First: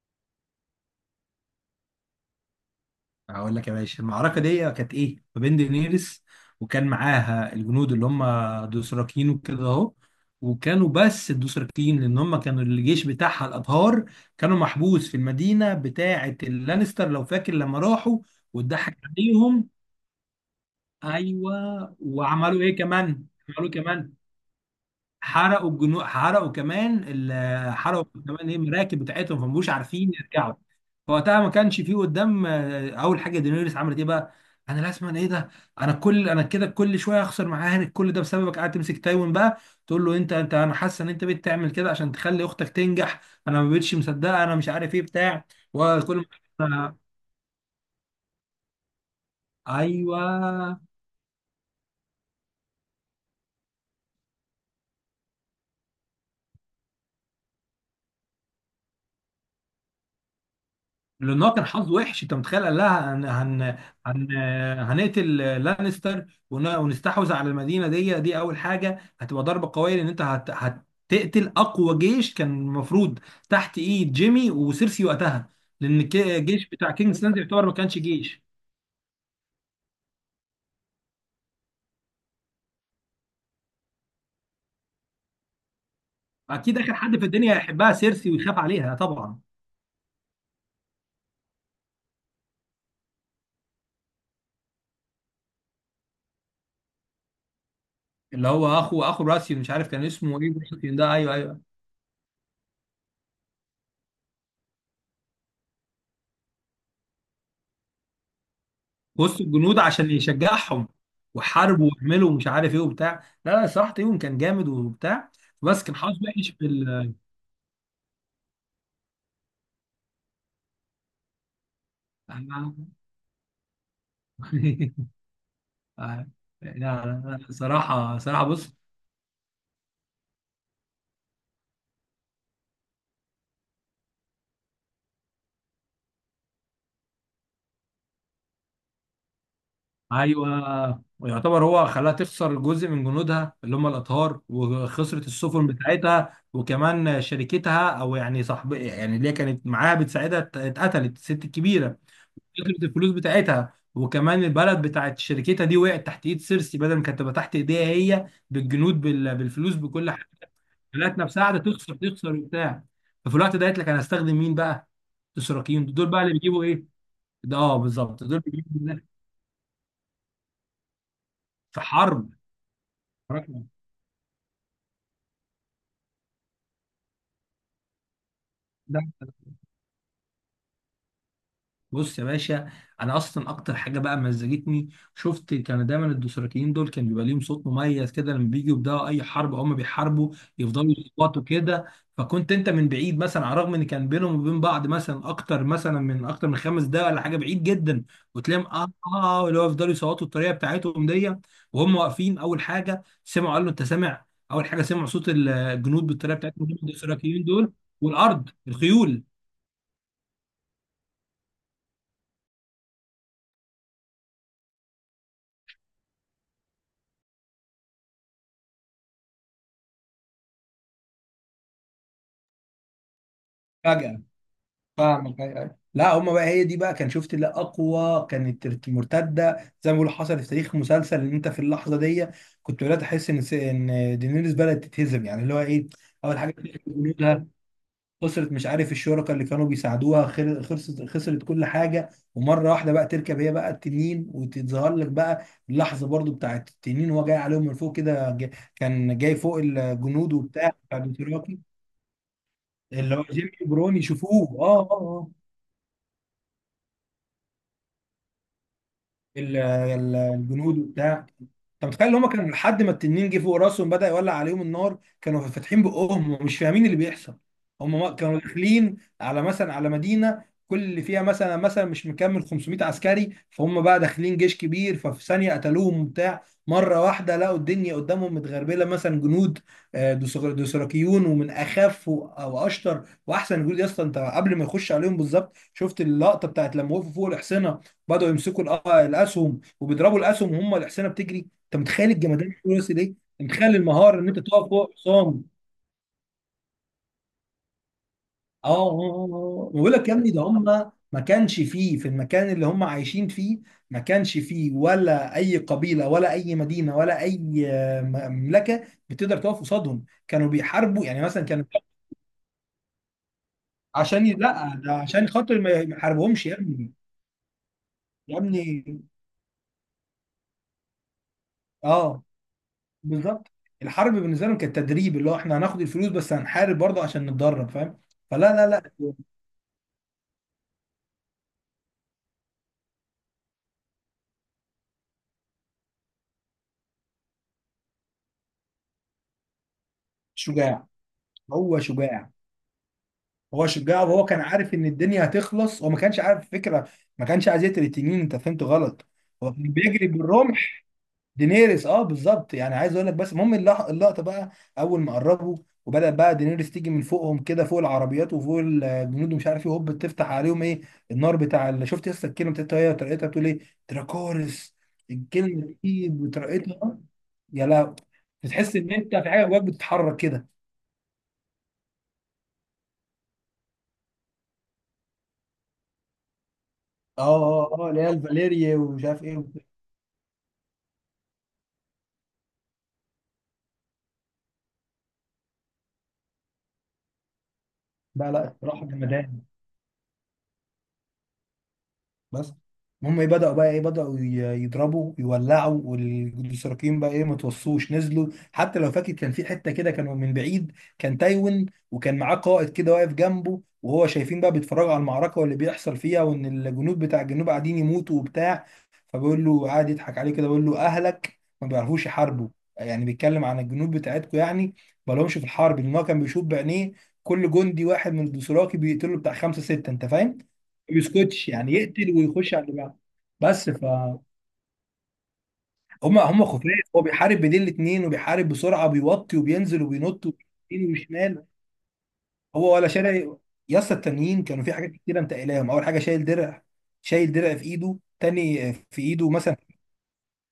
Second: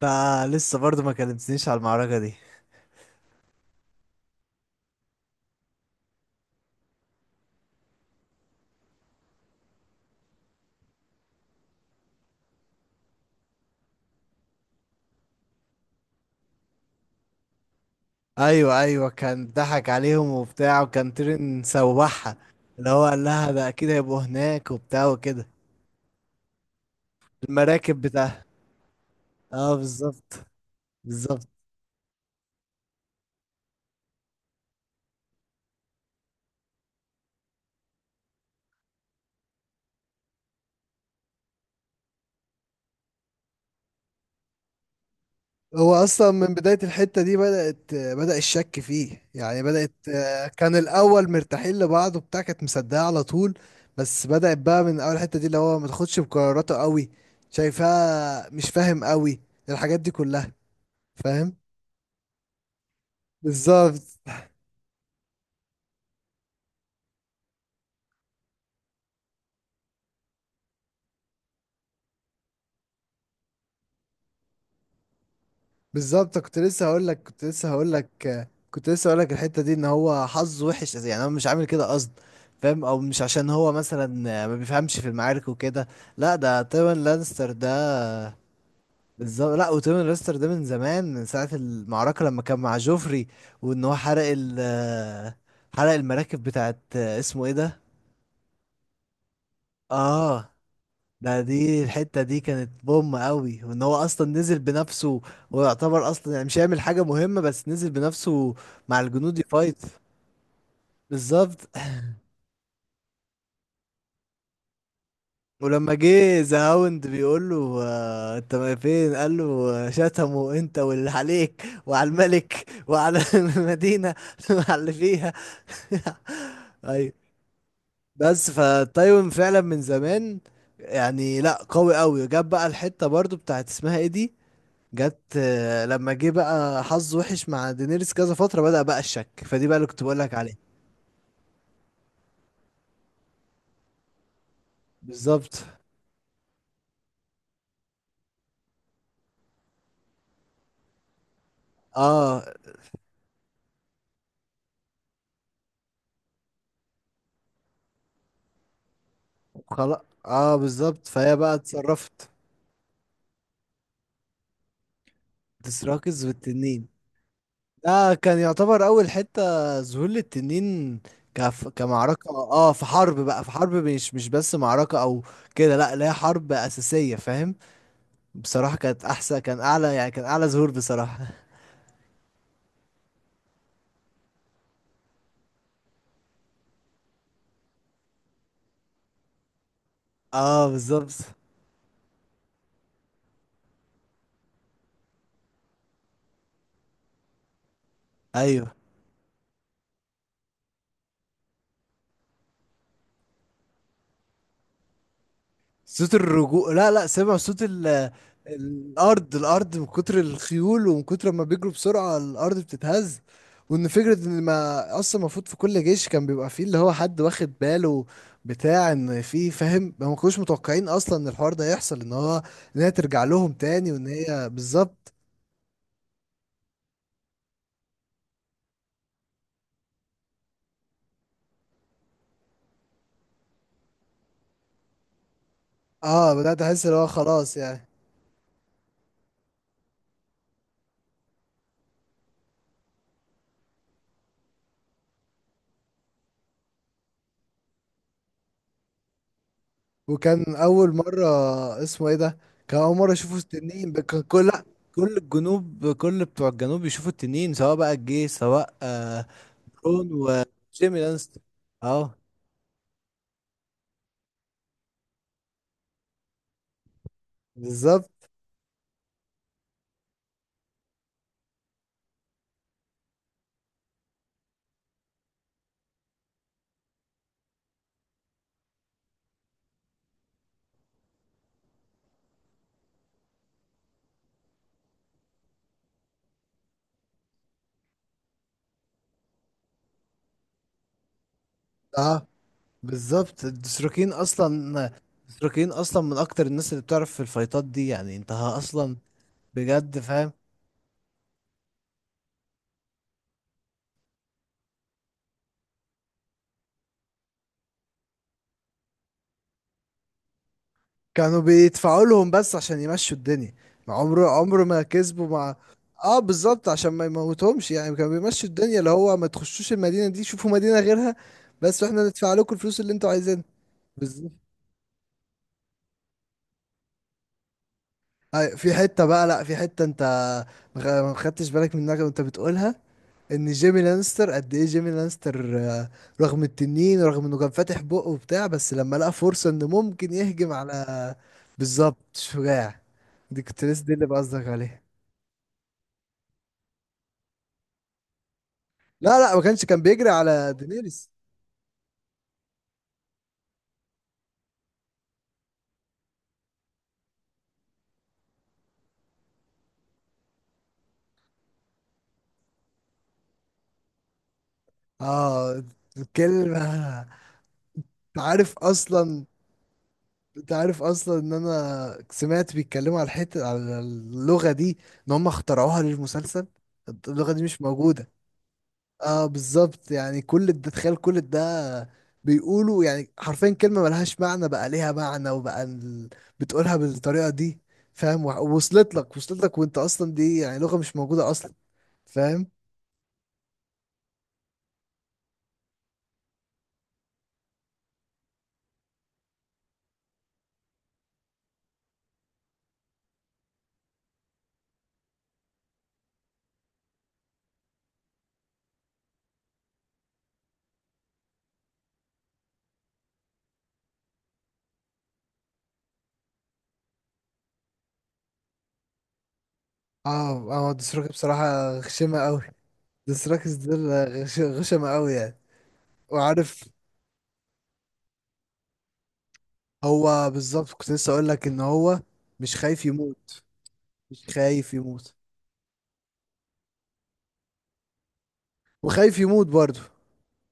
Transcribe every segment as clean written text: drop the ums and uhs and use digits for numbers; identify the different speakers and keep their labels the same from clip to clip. Speaker 1: ده لسه برضه ما كلمتنيش على المعركة دي.
Speaker 2: هقول لك يا باشا، المعركة دي كانت ايه؟ ما بين دينيرس، وكان معاها الجنود اللي هم دوثراكيين وكده اهو. وكانوا بس الدوثراكيين لان هم كانوا الجيش بتاعها الابهار. كانوا محبوس في المدينة بتاعة اللانستر، لو فاكر لما راحوا
Speaker 1: ايوه
Speaker 2: واتضحك
Speaker 1: ايوه، كان
Speaker 2: عليهم.
Speaker 1: ضحك عليهم وبتاع، وكان تيرن
Speaker 2: ايوه.
Speaker 1: سوحها.
Speaker 2: وعملوا ايه
Speaker 1: اللي هو قال
Speaker 2: كمان؟
Speaker 1: لها ده
Speaker 2: عملوا إيه
Speaker 1: اكيد
Speaker 2: كمان؟
Speaker 1: هيبقوا هناك وبتاع وكده. المراكب
Speaker 2: حرقوا
Speaker 1: بتاعها.
Speaker 2: كمان ايه المراكب بتاعتهم، فما بقوش
Speaker 1: اه
Speaker 2: عارفين
Speaker 1: بالظبط.
Speaker 2: يرجعوا. فوقتها
Speaker 1: بالظبط.
Speaker 2: ما كانش فيه قدام. اول حاجه دينيريس عملت ايه بقى؟ انا لازم، أنا ايه ده؟ انا كل، انا كده كل شويه هخسر معاك، كل ده بسببك قاعد تمسك تايوان بقى. تقول له انت انت انا حاسه ان انت بتعمل كده عشان تخلي اختك تنجح. انا ما بقتش مصدقه، انا مش عارف ايه بتاع
Speaker 1: هو
Speaker 2: وكل.
Speaker 1: اصلا من بدايه
Speaker 2: ما
Speaker 1: الحته دي بدا الشك فيه، يعني بدات، كان
Speaker 2: ايوه،
Speaker 1: الاول مرتاحين لبعض وبتاع، كانت مصدقه على طول. بس بدات بقى من اول حته دي اللي هو ما تاخدش بقراراته قوي. شايفاه مش فاهم قوي. الحاجات دي كلها.
Speaker 2: لان هو
Speaker 1: فاهم.
Speaker 2: كان حظه وحش. انت متخيل، قال لها هن هن
Speaker 1: بالظبط.
Speaker 2: هن هنقتل لانستر ونستحوذ على المدينه دي. دي اول حاجه هتبقى ضربه قويه، لان انت هتقتل اقوى جيش كان المفروض تحت ايد جيمي وسيرسي وقتها. لان
Speaker 1: بالظبط، كنت
Speaker 2: الجيش
Speaker 1: لسه
Speaker 2: بتاع
Speaker 1: هقول لك
Speaker 2: كينجز لاند
Speaker 1: كنت
Speaker 2: يعتبر
Speaker 1: لسه
Speaker 2: ما
Speaker 1: هقول
Speaker 2: كانش
Speaker 1: لك
Speaker 2: جيش.
Speaker 1: كنت لسه هقول لك الحته دي ان هو حظه وحش، يعني هو مش عامل كده قصد. فاهم، او مش عشان هو مثلا ما بيفهمش في المعارك وكده. لا، ده
Speaker 2: اكيد اخر
Speaker 1: تيون
Speaker 2: حد في
Speaker 1: لانستر
Speaker 2: الدنيا
Speaker 1: ده.
Speaker 2: هيحبها سيرسي ويخاف عليها طبعا.
Speaker 1: بالظبط. لا، وتيون لانستر ده من زمان، من ساعه المعركه لما كان مع جوفري، وان هو حرق المراكب بتاعت اسمه ايه ده.
Speaker 2: اللي هو اخو راسيون، مش عارف كان اسمه
Speaker 1: اه.
Speaker 2: ايه. راسيون ده، ايوه
Speaker 1: ده
Speaker 2: ايوه.
Speaker 1: دي الحتة دي كانت بوم قوي، وان هو اصلا نزل بنفسه. ويعتبر اصلا يعني مش هيعمل حاجة مهمة، بس نزل بنفسه مع الجنود
Speaker 2: وسط
Speaker 1: يفايت.
Speaker 2: الجنود عشان يشجعهم.
Speaker 1: بالظبط.
Speaker 2: وحاربوا وعملوا ومش عارف ايه وبتاع. لا لا، صراحة ايوب كان جامد وبتاع، بس
Speaker 1: ولما
Speaker 2: كان حظه
Speaker 1: جه
Speaker 2: وحش
Speaker 1: ذا
Speaker 2: في
Speaker 1: هاوند
Speaker 2: ال...
Speaker 1: بيقول له انت ما فين، قال له شتمه انت واللي عليك وعلى الملك وعلى المدينة وعلى اللي فيها.
Speaker 2: لا لا
Speaker 1: ايوه.
Speaker 2: لا، صراحة صراحة
Speaker 1: بس
Speaker 2: بص.
Speaker 1: فتايوان فعلا من زمان، يعني لا، قوي قوي. جاب بقى الحتة برضو بتاعت اسمها ايه دي. جت، لما جه بقى حظ وحش مع دينيريس كذا فترة، بدأ بقى الشك فدي بقى اللي كنت بقول لك عليه.
Speaker 2: ايوه، ويعتبر هو خلاها تخسر جزء من جنودها اللي هم الاطهار، وخسرت
Speaker 1: بالظبط.
Speaker 2: السفن بتاعتها، وكمان شركتها او يعني صاحب يعني اللي هي كانت معاها بتساعدها اتقتلت الست الكبيرة.
Speaker 1: اه.
Speaker 2: فكره الفلوس بتاعتها وكمان البلد بتاعت شركتها دي وقعت تحت ايد سيرسي، بدل ما كانت تبقى تحت ايديها هي، بالجنود بالفلوس
Speaker 1: خلاص،
Speaker 2: بكل حاجه.
Speaker 1: اه بالظبط،
Speaker 2: خلت
Speaker 1: فهي
Speaker 2: نفسها
Speaker 1: بقى
Speaker 2: قاعده تخسر
Speaker 1: اتصرفت.
Speaker 2: تخسر وبتاع. ففي الوقت ده قالت لك انا هستخدم مين بقى؟ الاشراكيين دول بقى
Speaker 1: ديسراكس
Speaker 2: اللي بيجيبوا ايه؟
Speaker 1: والتنين،
Speaker 2: ده اه
Speaker 1: ده
Speaker 2: بالظبط،
Speaker 1: كان
Speaker 2: دول بيجيبوا
Speaker 1: يعتبر
Speaker 2: ده.
Speaker 1: اول حتة ظهور للتنين.
Speaker 2: في
Speaker 1: كمعركة،
Speaker 2: حرب.
Speaker 1: اه، في حرب بقى، في حرب مش بس معركة او كده. لا لا، هي حرب أساسية، فاهم. بصراحة
Speaker 2: ده
Speaker 1: كانت احسن، كان اعلى، يعني كان اعلى ظهور بصراحة.
Speaker 2: بص يا باشا، انا اصلا اكتر حاجه بقى مزجتني، شفت كان دايما الدوسراكيين دول كان بيبقى ليهم صوت مميز كده. لما بيجوا يبداوا اي حرب، هم بيحاربوا
Speaker 1: اه
Speaker 2: يفضلوا
Speaker 1: بالظبط.
Speaker 2: يصوتوا كده. فكنت انت من بعيد مثلا، على الرغم ان كان بينهم وبين بعض مثلا اكتر مثلا من اكتر من 5 دقايق ولا حاجه، بعيد جدا،
Speaker 1: ايوه.
Speaker 2: وتلاقيهم اللي هو يفضلوا يصوتوا الطريقه بتاعتهم دي، وهم واقفين. اول حاجه سمعوا، قالوا له انت سامع؟ اول حاجه سمعوا صوت الجنود
Speaker 1: صوت
Speaker 2: بالطريقه بتاعتهم
Speaker 1: الرجوع، لا لا، سامع
Speaker 2: الدوسراكيين دول. والارض، الخيول.
Speaker 1: الارض. الارض، من كتر الخيول ومن كتر ما بيجروا بسرعه الارض بتتهز. وان فكره ان ما اصلا المفروض في كل جيش كان بيبقى فيه اللي هو حد واخد باله بتاع ان في، فاهم، ما كانوش متوقعين اصلا ان الحوار ده يحصل، ان هو ان هي ترجع لهم تاني، وان
Speaker 2: فجأة
Speaker 1: هي بالظبط.
Speaker 2: فاهمك. أيوة، أيوة. لا هما بقى، هي دي بقى، كان شفت اللي اقوى، كانت مرتده زي ما بيقولوا حصل في تاريخ مسلسل. ان انت في اللحظه دي كنت بدات احس ان ان دينيريس بدات تتهزم، يعني اللي هو ايه.
Speaker 1: اه
Speaker 2: اول حاجه
Speaker 1: بدات
Speaker 2: خسرت
Speaker 1: احس اللي هو
Speaker 2: جنودها،
Speaker 1: خلاص يعني.
Speaker 2: خسرت مش عارف الشركاء اللي كانوا بيساعدوها، خسرت خسرت كل حاجه. ومره واحده بقى تركب هي بقى التنين وتظهر لك بقى، اللحظه برضو بتاعت التنين وهو جاي عليهم من فوق كده. كان جاي فوق الجنود
Speaker 1: وكان
Speaker 2: وبتاع
Speaker 1: اول
Speaker 2: بتاع
Speaker 1: مره.
Speaker 2: الدوثراكي.
Speaker 1: اسمه ايه ده. كان اول مره
Speaker 2: اللي هو
Speaker 1: يشوفوا
Speaker 2: جيمي
Speaker 1: التنين،
Speaker 2: برون
Speaker 1: كان كل،
Speaker 2: يشوفوه.
Speaker 1: لأ، كل الجنوب، كل بتوع الجنوب يشوفوا التنين، سواء بقى الجيش سواء رون
Speaker 2: الجنود
Speaker 1: وجيمي
Speaker 2: وبتاع.
Speaker 1: لانستر.
Speaker 2: انت متخيل ان
Speaker 1: اه
Speaker 2: هم كانوا لحد ما التنين جه فوق راسهم بدأ يولع عليهم النار، كانوا فاتحين بقهم ومش فاهمين اللي بيحصل. هم
Speaker 1: بالظبط.
Speaker 2: كانوا داخلين على مثلا، على مدينة كل اللي فيها مثلا مثلا مش مكمل 500 عسكري. فهم بقى داخلين جيش كبير، ففي ثانية قتلوهم وبتاع. مرة واحدة لقوا الدنيا قدامهم متغربلة مثلا جنود دوسراكيون، ومن أخف وأشطر وأحسن جنود يا اسطى. أنت قبل ما يخش عليهم بالظبط شفت اللقطة بتاعت لما وقفوا فوق الحصينة، بدأوا يمسكوا الأسهم وبيضربوا الأسهم وهم الحصينة بتجري. أنت متخيل
Speaker 1: اه
Speaker 2: الجمدان اللي وصل إيه؟
Speaker 1: بالظبط.
Speaker 2: أنت متخيل
Speaker 1: الدستروكين
Speaker 2: المهارة إن أنت تقف
Speaker 1: اصلا،
Speaker 2: فوق حصان؟
Speaker 1: الدستروكين اصلا من اكتر الناس اللي بتعرف في الفايتات دي، يعني انت
Speaker 2: أه آه،
Speaker 1: اصلا
Speaker 2: آه، آه. بقول
Speaker 1: بجد
Speaker 2: لك يا ابني،
Speaker 1: فاهم.
Speaker 2: ده هم ما كانش فيه في المكان اللي هم عايشين فيه، ما كانش فيه ولا أي قبيلة ولا أي مدينة ولا أي مملكة بتقدر تقف قصادهم. كانوا بيحاربوا يعني،
Speaker 1: كانوا
Speaker 2: مثلا كانوا
Speaker 1: بيدفعوا لهم بس عشان يمشوا الدنيا، ما
Speaker 2: عشان
Speaker 1: عمره عمره
Speaker 2: لا،
Speaker 1: ما
Speaker 2: ده
Speaker 1: كسبوا
Speaker 2: عشان
Speaker 1: مع.
Speaker 2: خاطر ما
Speaker 1: اه
Speaker 2: يحاربهمش يا
Speaker 1: بالظبط، عشان
Speaker 2: ابني.
Speaker 1: ما يموتهمش يعني، كانوا
Speaker 2: يا
Speaker 1: بيمشوا الدنيا
Speaker 2: ابني،
Speaker 1: اللي هو ما تخشوش المدينة دي، شوفوا مدينة غيرها، بس واحنا
Speaker 2: أه،
Speaker 1: ندفع لكم الفلوس اللي انتوا عايزينها.
Speaker 2: بالظبط. الحرب بالنسبه
Speaker 1: بالظبط.
Speaker 2: لهم كانت تدريب، اللي هو احنا هناخد الفلوس، بس هنحارب برضه عشان نتدرب، فاهم؟ فلا لا
Speaker 1: في
Speaker 2: لا.
Speaker 1: حتة بقى، لا، في حتة انت ما خدتش بالك منها وانت بتقولها، ان جيمي لانستر قد ايه، جيمي لانستر، رغم التنين، رغم انه كان فاتح بقه وبتاع، بس لما لقى فرصة انه ممكن يهجم
Speaker 2: شجاع،
Speaker 1: على.
Speaker 2: هو
Speaker 1: بالظبط
Speaker 2: شجاع.
Speaker 1: شجاع. دي كنت
Speaker 2: هو
Speaker 1: لسه، دي
Speaker 2: شجاع،
Speaker 1: اللي
Speaker 2: وهو كان
Speaker 1: بقصدك
Speaker 2: عارف
Speaker 1: عليها.
Speaker 2: ان الدنيا هتخلص. هو ما كانش عارف فكره، ما كانش عايز يقتل التنين، انت فهمت غلط.
Speaker 1: لا لا، ما
Speaker 2: هو كان
Speaker 1: كانش كان
Speaker 2: بيجري
Speaker 1: بيجري على
Speaker 2: بالرعب.
Speaker 1: دينيريس.
Speaker 2: دينيريس اه بالظبط، يعني عايز اقول لك. بس المهم اللقطه بقى، اول ما قربوا وبدأ بقى دينيريس تيجي من فوقهم كده فوق العربيات وفوق الجنود ومش عارف ايه، هوب تفتح عليهم ايه، النار بتاع. اللي شفت لسه الكلمه بتاعتها هي وطريقتها، بتقول ايه؟ دراكورس.
Speaker 1: اه.
Speaker 2: الكلمه دي
Speaker 1: الكلمة.
Speaker 2: بطريقتها، يا لا،
Speaker 1: انت عارف
Speaker 2: بتحس ان انت
Speaker 1: اصلا.
Speaker 2: في حاجه جواك بتتحرك كده.
Speaker 1: انت عارف اصلا ان انا سمعت بيتكلموا على الحتة، على اللغة دي، ان هم اخترعوها للمسلسل،
Speaker 2: اه
Speaker 1: اللغة دي مش
Speaker 2: اه اللي هي
Speaker 1: موجودة.
Speaker 2: الفاليريا ومش عارف
Speaker 1: اه
Speaker 2: ايه وبتاع.
Speaker 1: بالظبط، يعني كل ده تخيل، كل ده بيقولوا، يعني حرفيا كلمة ملهاش معنى بقى ليها معنى وبقى بتقولها بالطريقة دي. فاهم،
Speaker 2: لا لا، الصراحه
Speaker 1: وصلت لك وصلت
Speaker 2: جمدان.
Speaker 1: لك، وانت اصلا دي يعني لغة مش موجودة اصلا. فاهم.
Speaker 2: بس المهم ايه، بدأوا بقى ايه، بدأوا يضربوا يولعوا. والاشتراكيين بقى ايه، ما توصوش، نزلوا. حتى لو فاكر كان في حتة كده، كانوا من بعيد. كان تايوان وكان معاه قائد كده واقف جنبه، وهو شايفين بقى بيتفرجوا على المعركة واللي بيحصل فيها، وان الجنود بتاع الجنوب قاعدين يموتوا وبتاع. فبيقول له قاعد يضحك عليه كده، بيقول له اهلك ما بيعرفوش يحاربوا، يعني بيتكلم عن الجنود بتاعتكم يعني، ما لهمش في الحرب. لان هو كان بيشوف بعينيه كل جندي واحد من الدوسراكي بيقتله بتاع خمسة ستة، انت فاهم،
Speaker 1: اه اه دي
Speaker 2: يسكتش
Speaker 1: بصراحة
Speaker 2: يعني، يقتل
Speaker 1: غشيمة أوي،
Speaker 2: ويخش على اللي بعده.
Speaker 1: ديسراكس
Speaker 2: بس ف،
Speaker 1: ده. غشم قوي يعني.
Speaker 2: هم خفاف.
Speaker 1: وعارف،
Speaker 2: هو بيحارب بين الاثنين وبيحارب بسرعه، بيوطي وبينزل وبينط
Speaker 1: هو بالظبط كنت
Speaker 2: ويمين
Speaker 1: لسه اقول
Speaker 2: وشمال.
Speaker 1: لك ان هو مش
Speaker 2: هو
Speaker 1: خايف
Speaker 2: ولا شارع.
Speaker 1: يموت.
Speaker 2: يا اسطى،
Speaker 1: مش
Speaker 2: التانيين كانوا في
Speaker 1: خايف
Speaker 2: حاجات
Speaker 1: يموت،
Speaker 2: كتيره متقلاهم. اول حاجه شايل درع، شايل درع في ايده تاني، في
Speaker 1: وخايف
Speaker 2: ايده
Speaker 1: يموت
Speaker 2: مثلا،
Speaker 1: برضه.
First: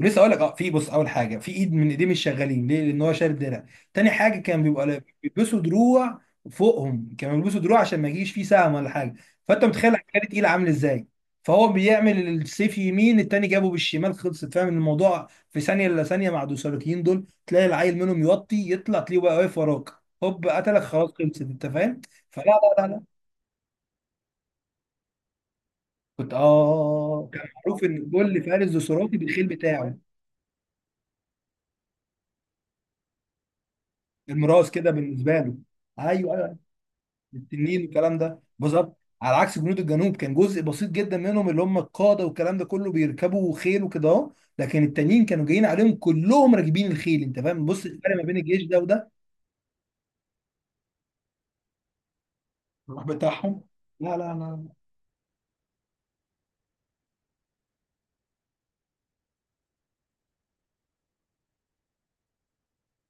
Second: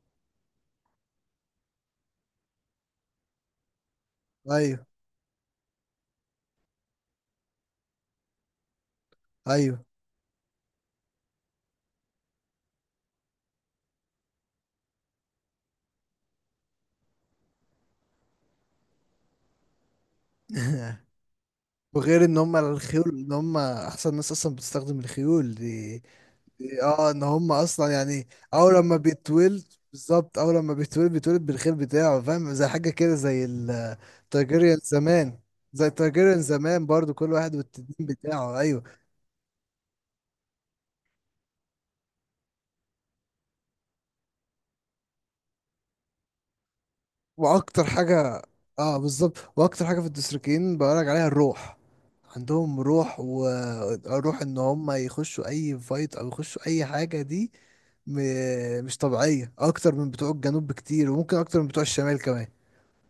Speaker 2: لسه اقول لك. اه، في بص، اول حاجه، في ايد من ايديه مش شغالين ليه؟ لان هو شارب درع. تاني حاجه، كان
Speaker 1: ايوه
Speaker 2: بيبقى بيلبسوا دروع فوقهم، كانوا بيلبسوا دروع عشان ما يجيش فيه سهم ولا حاجه. فانت
Speaker 1: ايوه.
Speaker 2: متخيل العسكري تقيل عامل ازاي. فهو بيعمل السيف يمين، التاني جابه بالشمال، خلصت، فاهم الموضوع؟ في ثانيه، الا ثانيه، مع الدوسالوتيين دول، تلاقي العيل منهم يوطي يطلع، تلاقيه بقى واقف وراك، هوب قتلك، خلاص خلصت، انت فاهم؟
Speaker 1: وغير ان
Speaker 2: فلا
Speaker 1: هم
Speaker 2: لا لا لا.
Speaker 1: الخيول، ان هم احسن ناس اصلا بتستخدم الخيول دي،
Speaker 2: كنت
Speaker 1: دي اه ان
Speaker 2: اه، كان
Speaker 1: هم
Speaker 2: معروف
Speaker 1: اصلا
Speaker 2: ان
Speaker 1: يعني
Speaker 2: كل فارس
Speaker 1: اول لما
Speaker 2: دوسراطي بالخيل
Speaker 1: بيتولد.
Speaker 2: بتاعه،
Speaker 1: بالظبط، اول لما بيتولد بيتولد بالخيل بتاعه، فاهم، زي حاجه كده، زي
Speaker 2: الميراث
Speaker 1: التايجيريان
Speaker 2: كده
Speaker 1: زمان.
Speaker 2: بالنسبه له.
Speaker 1: زي
Speaker 2: ايوه،
Speaker 1: التايجيريان
Speaker 2: أيوه.
Speaker 1: زمان برضو، كل واحد
Speaker 2: التنين
Speaker 1: والتنين
Speaker 2: والكلام ده
Speaker 1: بتاعه، ايوه.
Speaker 2: بالظبط، على عكس جنود الجنوب كان جزء بسيط جدا منهم اللي هم القاده والكلام ده كله بيركبوا خيل وكده اهو. لكن التانيين كانوا جايين عليهم كلهم راكبين الخيل، انت فاهم،
Speaker 1: واكتر
Speaker 2: بص الفرق ما بين
Speaker 1: حاجه.
Speaker 2: الجيش ده
Speaker 1: اه
Speaker 2: وده.
Speaker 1: بالظبط، واكتر حاجه في الدستريكيين بقولك عليها الروح. عندهم
Speaker 2: الروح
Speaker 1: روح،
Speaker 2: بتاعهم، لا لا
Speaker 1: وروح ان
Speaker 2: لا
Speaker 1: هم يخشوا اي فايت او يخشوا اي حاجه دي م... مش طبيعيه، اكتر من بتوع الجنوب بكتير، وممكن اكتر من بتوع الشمال كمان.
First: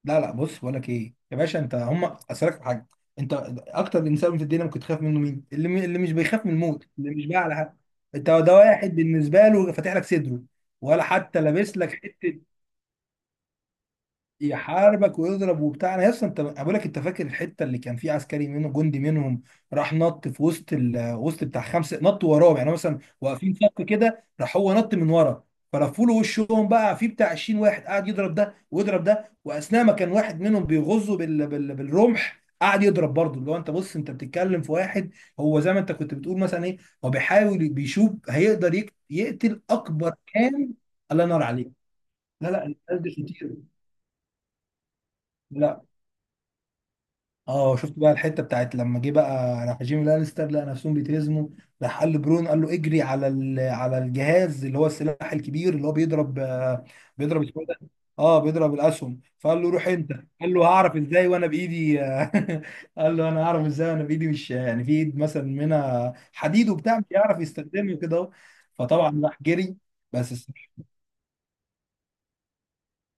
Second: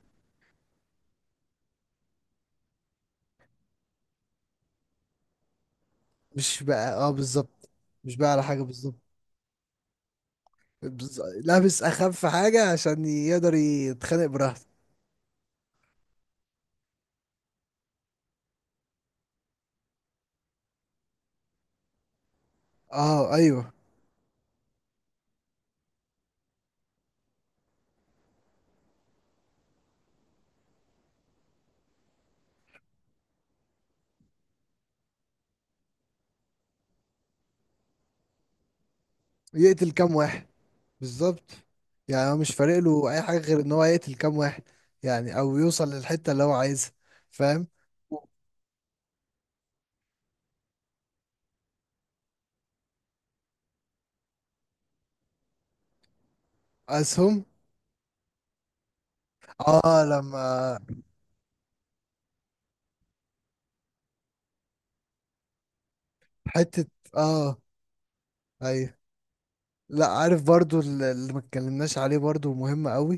Speaker 2: لا. لا بص، بقول لك ايه يا باشا، انت هم. اسالك في حاجه، انت اكتر انسان في الدنيا ممكن تخاف منه مين؟ اللي اللي مش بيخاف من
Speaker 1: مش
Speaker 2: الموت،
Speaker 1: بقى، اه
Speaker 2: اللي مش بقى على
Speaker 1: بالظبط،
Speaker 2: حاجه.
Speaker 1: مش بقى
Speaker 2: انت
Speaker 1: على
Speaker 2: ده
Speaker 1: حاجه،
Speaker 2: واحد
Speaker 1: بالظبط.
Speaker 2: بالنسبه له فاتح لك صدره، ولا حتى لابس
Speaker 1: لابس
Speaker 2: لك
Speaker 1: اخف
Speaker 2: حته.
Speaker 1: حاجه عشان يقدر يتخانق براحته.
Speaker 2: يحاربك ويضرب وبتاع. انا اصلا، انت بقول لك، انت فاكر الحته اللي كان في عسكري منه، جندي منهم، راح نط في وسط وسط بتاع خمسه، نط وراهم يعني مثلا
Speaker 1: اه
Speaker 2: واقفين
Speaker 1: ايوه.
Speaker 2: صف كده، راح هو نط من ورا، فلفوا له وشهم بقى، في بتاع 20 واحد قاعد يضرب ده ويضرب ده، واثناء ما كان واحد منهم بيغزه بالرمح، قاعد يضرب برضه. اللي هو انت بص، انت بتتكلم في واحد، هو زي ما انت كنت بتقول مثلا ايه، هو بيحاول بيشوف هيقدر يقتل
Speaker 1: يقتل
Speaker 2: اكبر
Speaker 1: كام.
Speaker 2: كام. الله ينور
Speaker 1: بالظبط،
Speaker 2: عليك.
Speaker 1: يعني هو
Speaker 2: لا
Speaker 1: مش
Speaker 2: لا،
Speaker 1: فارق
Speaker 2: الناس دي
Speaker 1: له اي حاجه غير ان
Speaker 2: خطيره.
Speaker 1: هو يقتل كام واحد، يعني او
Speaker 2: لا.
Speaker 1: يوصل للحته اللي هو عايزها. فاهم.
Speaker 2: اه، شفت بقى الحته بتاعت لما جه بقى راح جيمي لانستر لقى نفسهم بيتهزموا، راح قال لبرون، قال له اجري على الجهاز اللي هو السلاح الكبير اللي هو بيضرب بيضرب،
Speaker 1: اسهم.
Speaker 2: اسمه إيه ده، اه، بيضرب الاسهم. فقال له روح
Speaker 1: اه.
Speaker 2: انت.
Speaker 1: لما.
Speaker 2: قال له هعرف ازاي وانا بايدي قال له انا هعرف ازاي وانا بايدي، مش يعني في ايد مثلا منها حديد
Speaker 1: حته.
Speaker 2: وبتاع، مش هيعرف
Speaker 1: اه.
Speaker 2: يستخدمه كده اهو.
Speaker 1: ايوه.
Speaker 2: فطبعا راح جري.
Speaker 1: لا،
Speaker 2: بس
Speaker 1: عارف
Speaker 2: الصراحة،
Speaker 1: برضو، اللي ما اتكلمناش عليه برضو مهم قوي.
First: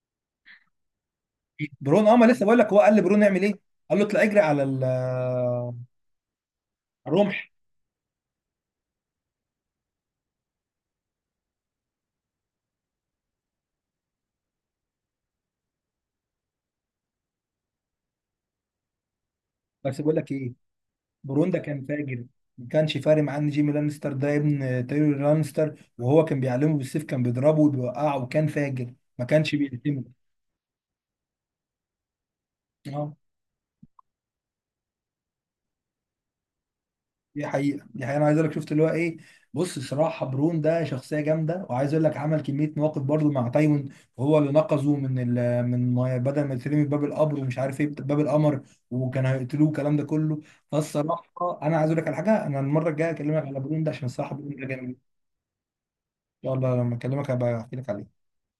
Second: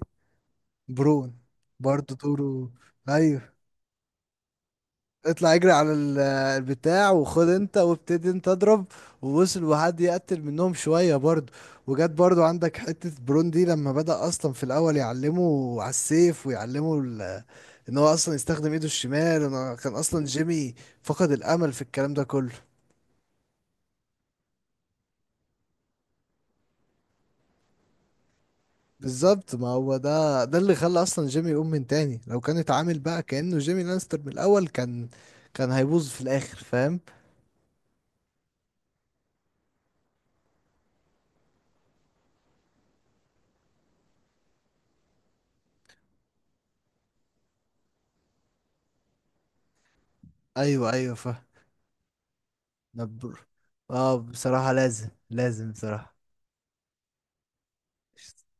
Speaker 1: برون.
Speaker 2: برون،
Speaker 1: برضو
Speaker 2: اه، ما لسه بقول لك،
Speaker 1: دوره.
Speaker 2: هو قال لبرون اعمل ايه؟
Speaker 1: ايوه.
Speaker 2: قال له اطلع اجري على
Speaker 1: اطلع اجري على البتاع، وخد
Speaker 2: الرمح.
Speaker 1: انت وابتدي انت اضرب، ووصل، وحد يقتل منهم شوية برضو. وجت برضو عندك حتة برون دي لما بدأ اصلا في الاول يعلمه على السيف، ويعلمه ان هو اصلا يستخدم ايده الشمال، انا كان
Speaker 2: بس بقول
Speaker 1: اصلا
Speaker 2: لك ايه،
Speaker 1: جيمي فقد
Speaker 2: بروندا
Speaker 1: الامل في
Speaker 2: كان
Speaker 1: الكلام ده
Speaker 2: فاجر،
Speaker 1: كله.
Speaker 2: ما كانش فارق معاه ان جيمي لانستر ده ابن تيري لانستر، وهو كان بيعلمه بالسيف، كان بيضربه وبيوقعه، وكان فاجر، ما
Speaker 1: بالظبط،
Speaker 2: كانش
Speaker 1: ما هو
Speaker 2: بيهتمه.
Speaker 1: ده اللي خلى اصلا جيمي يقوم من تاني، لو كان اتعامل
Speaker 2: اه،
Speaker 1: بقى كأنه جيمي لانستر من الاول، كان كان هيبوظ في الاخر فاهم.
Speaker 2: دي حقيقة، دي حقيقة. انا عايز اقول لك شفت اللي هو ايه، بص الصراحة برون ده شخصية جامدة، وعايز اقول لك عمل كمية مواقف برضه مع تايوان، وهو اللي نقذه من ال، من بدل ما يترمي باب القبر ومش عارف ايه، باب القمر، وكان هيقتلوه الكلام ده كله.
Speaker 1: ايوه ايوه فاهم.
Speaker 2: فالصراحة انا عايز اقول لك على حاجة، انا المرة الجاية
Speaker 1: نبر.
Speaker 2: اكلمك على برون ده، عشان
Speaker 1: اه
Speaker 2: الصراحة برون ده
Speaker 1: بصراحة،
Speaker 2: جامد.
Speaker 1: لازم لازم، بصراحة.
Speaker 2: يلا لما اكلمك هبقى احكي لك عليه.
Speaker 1: إيش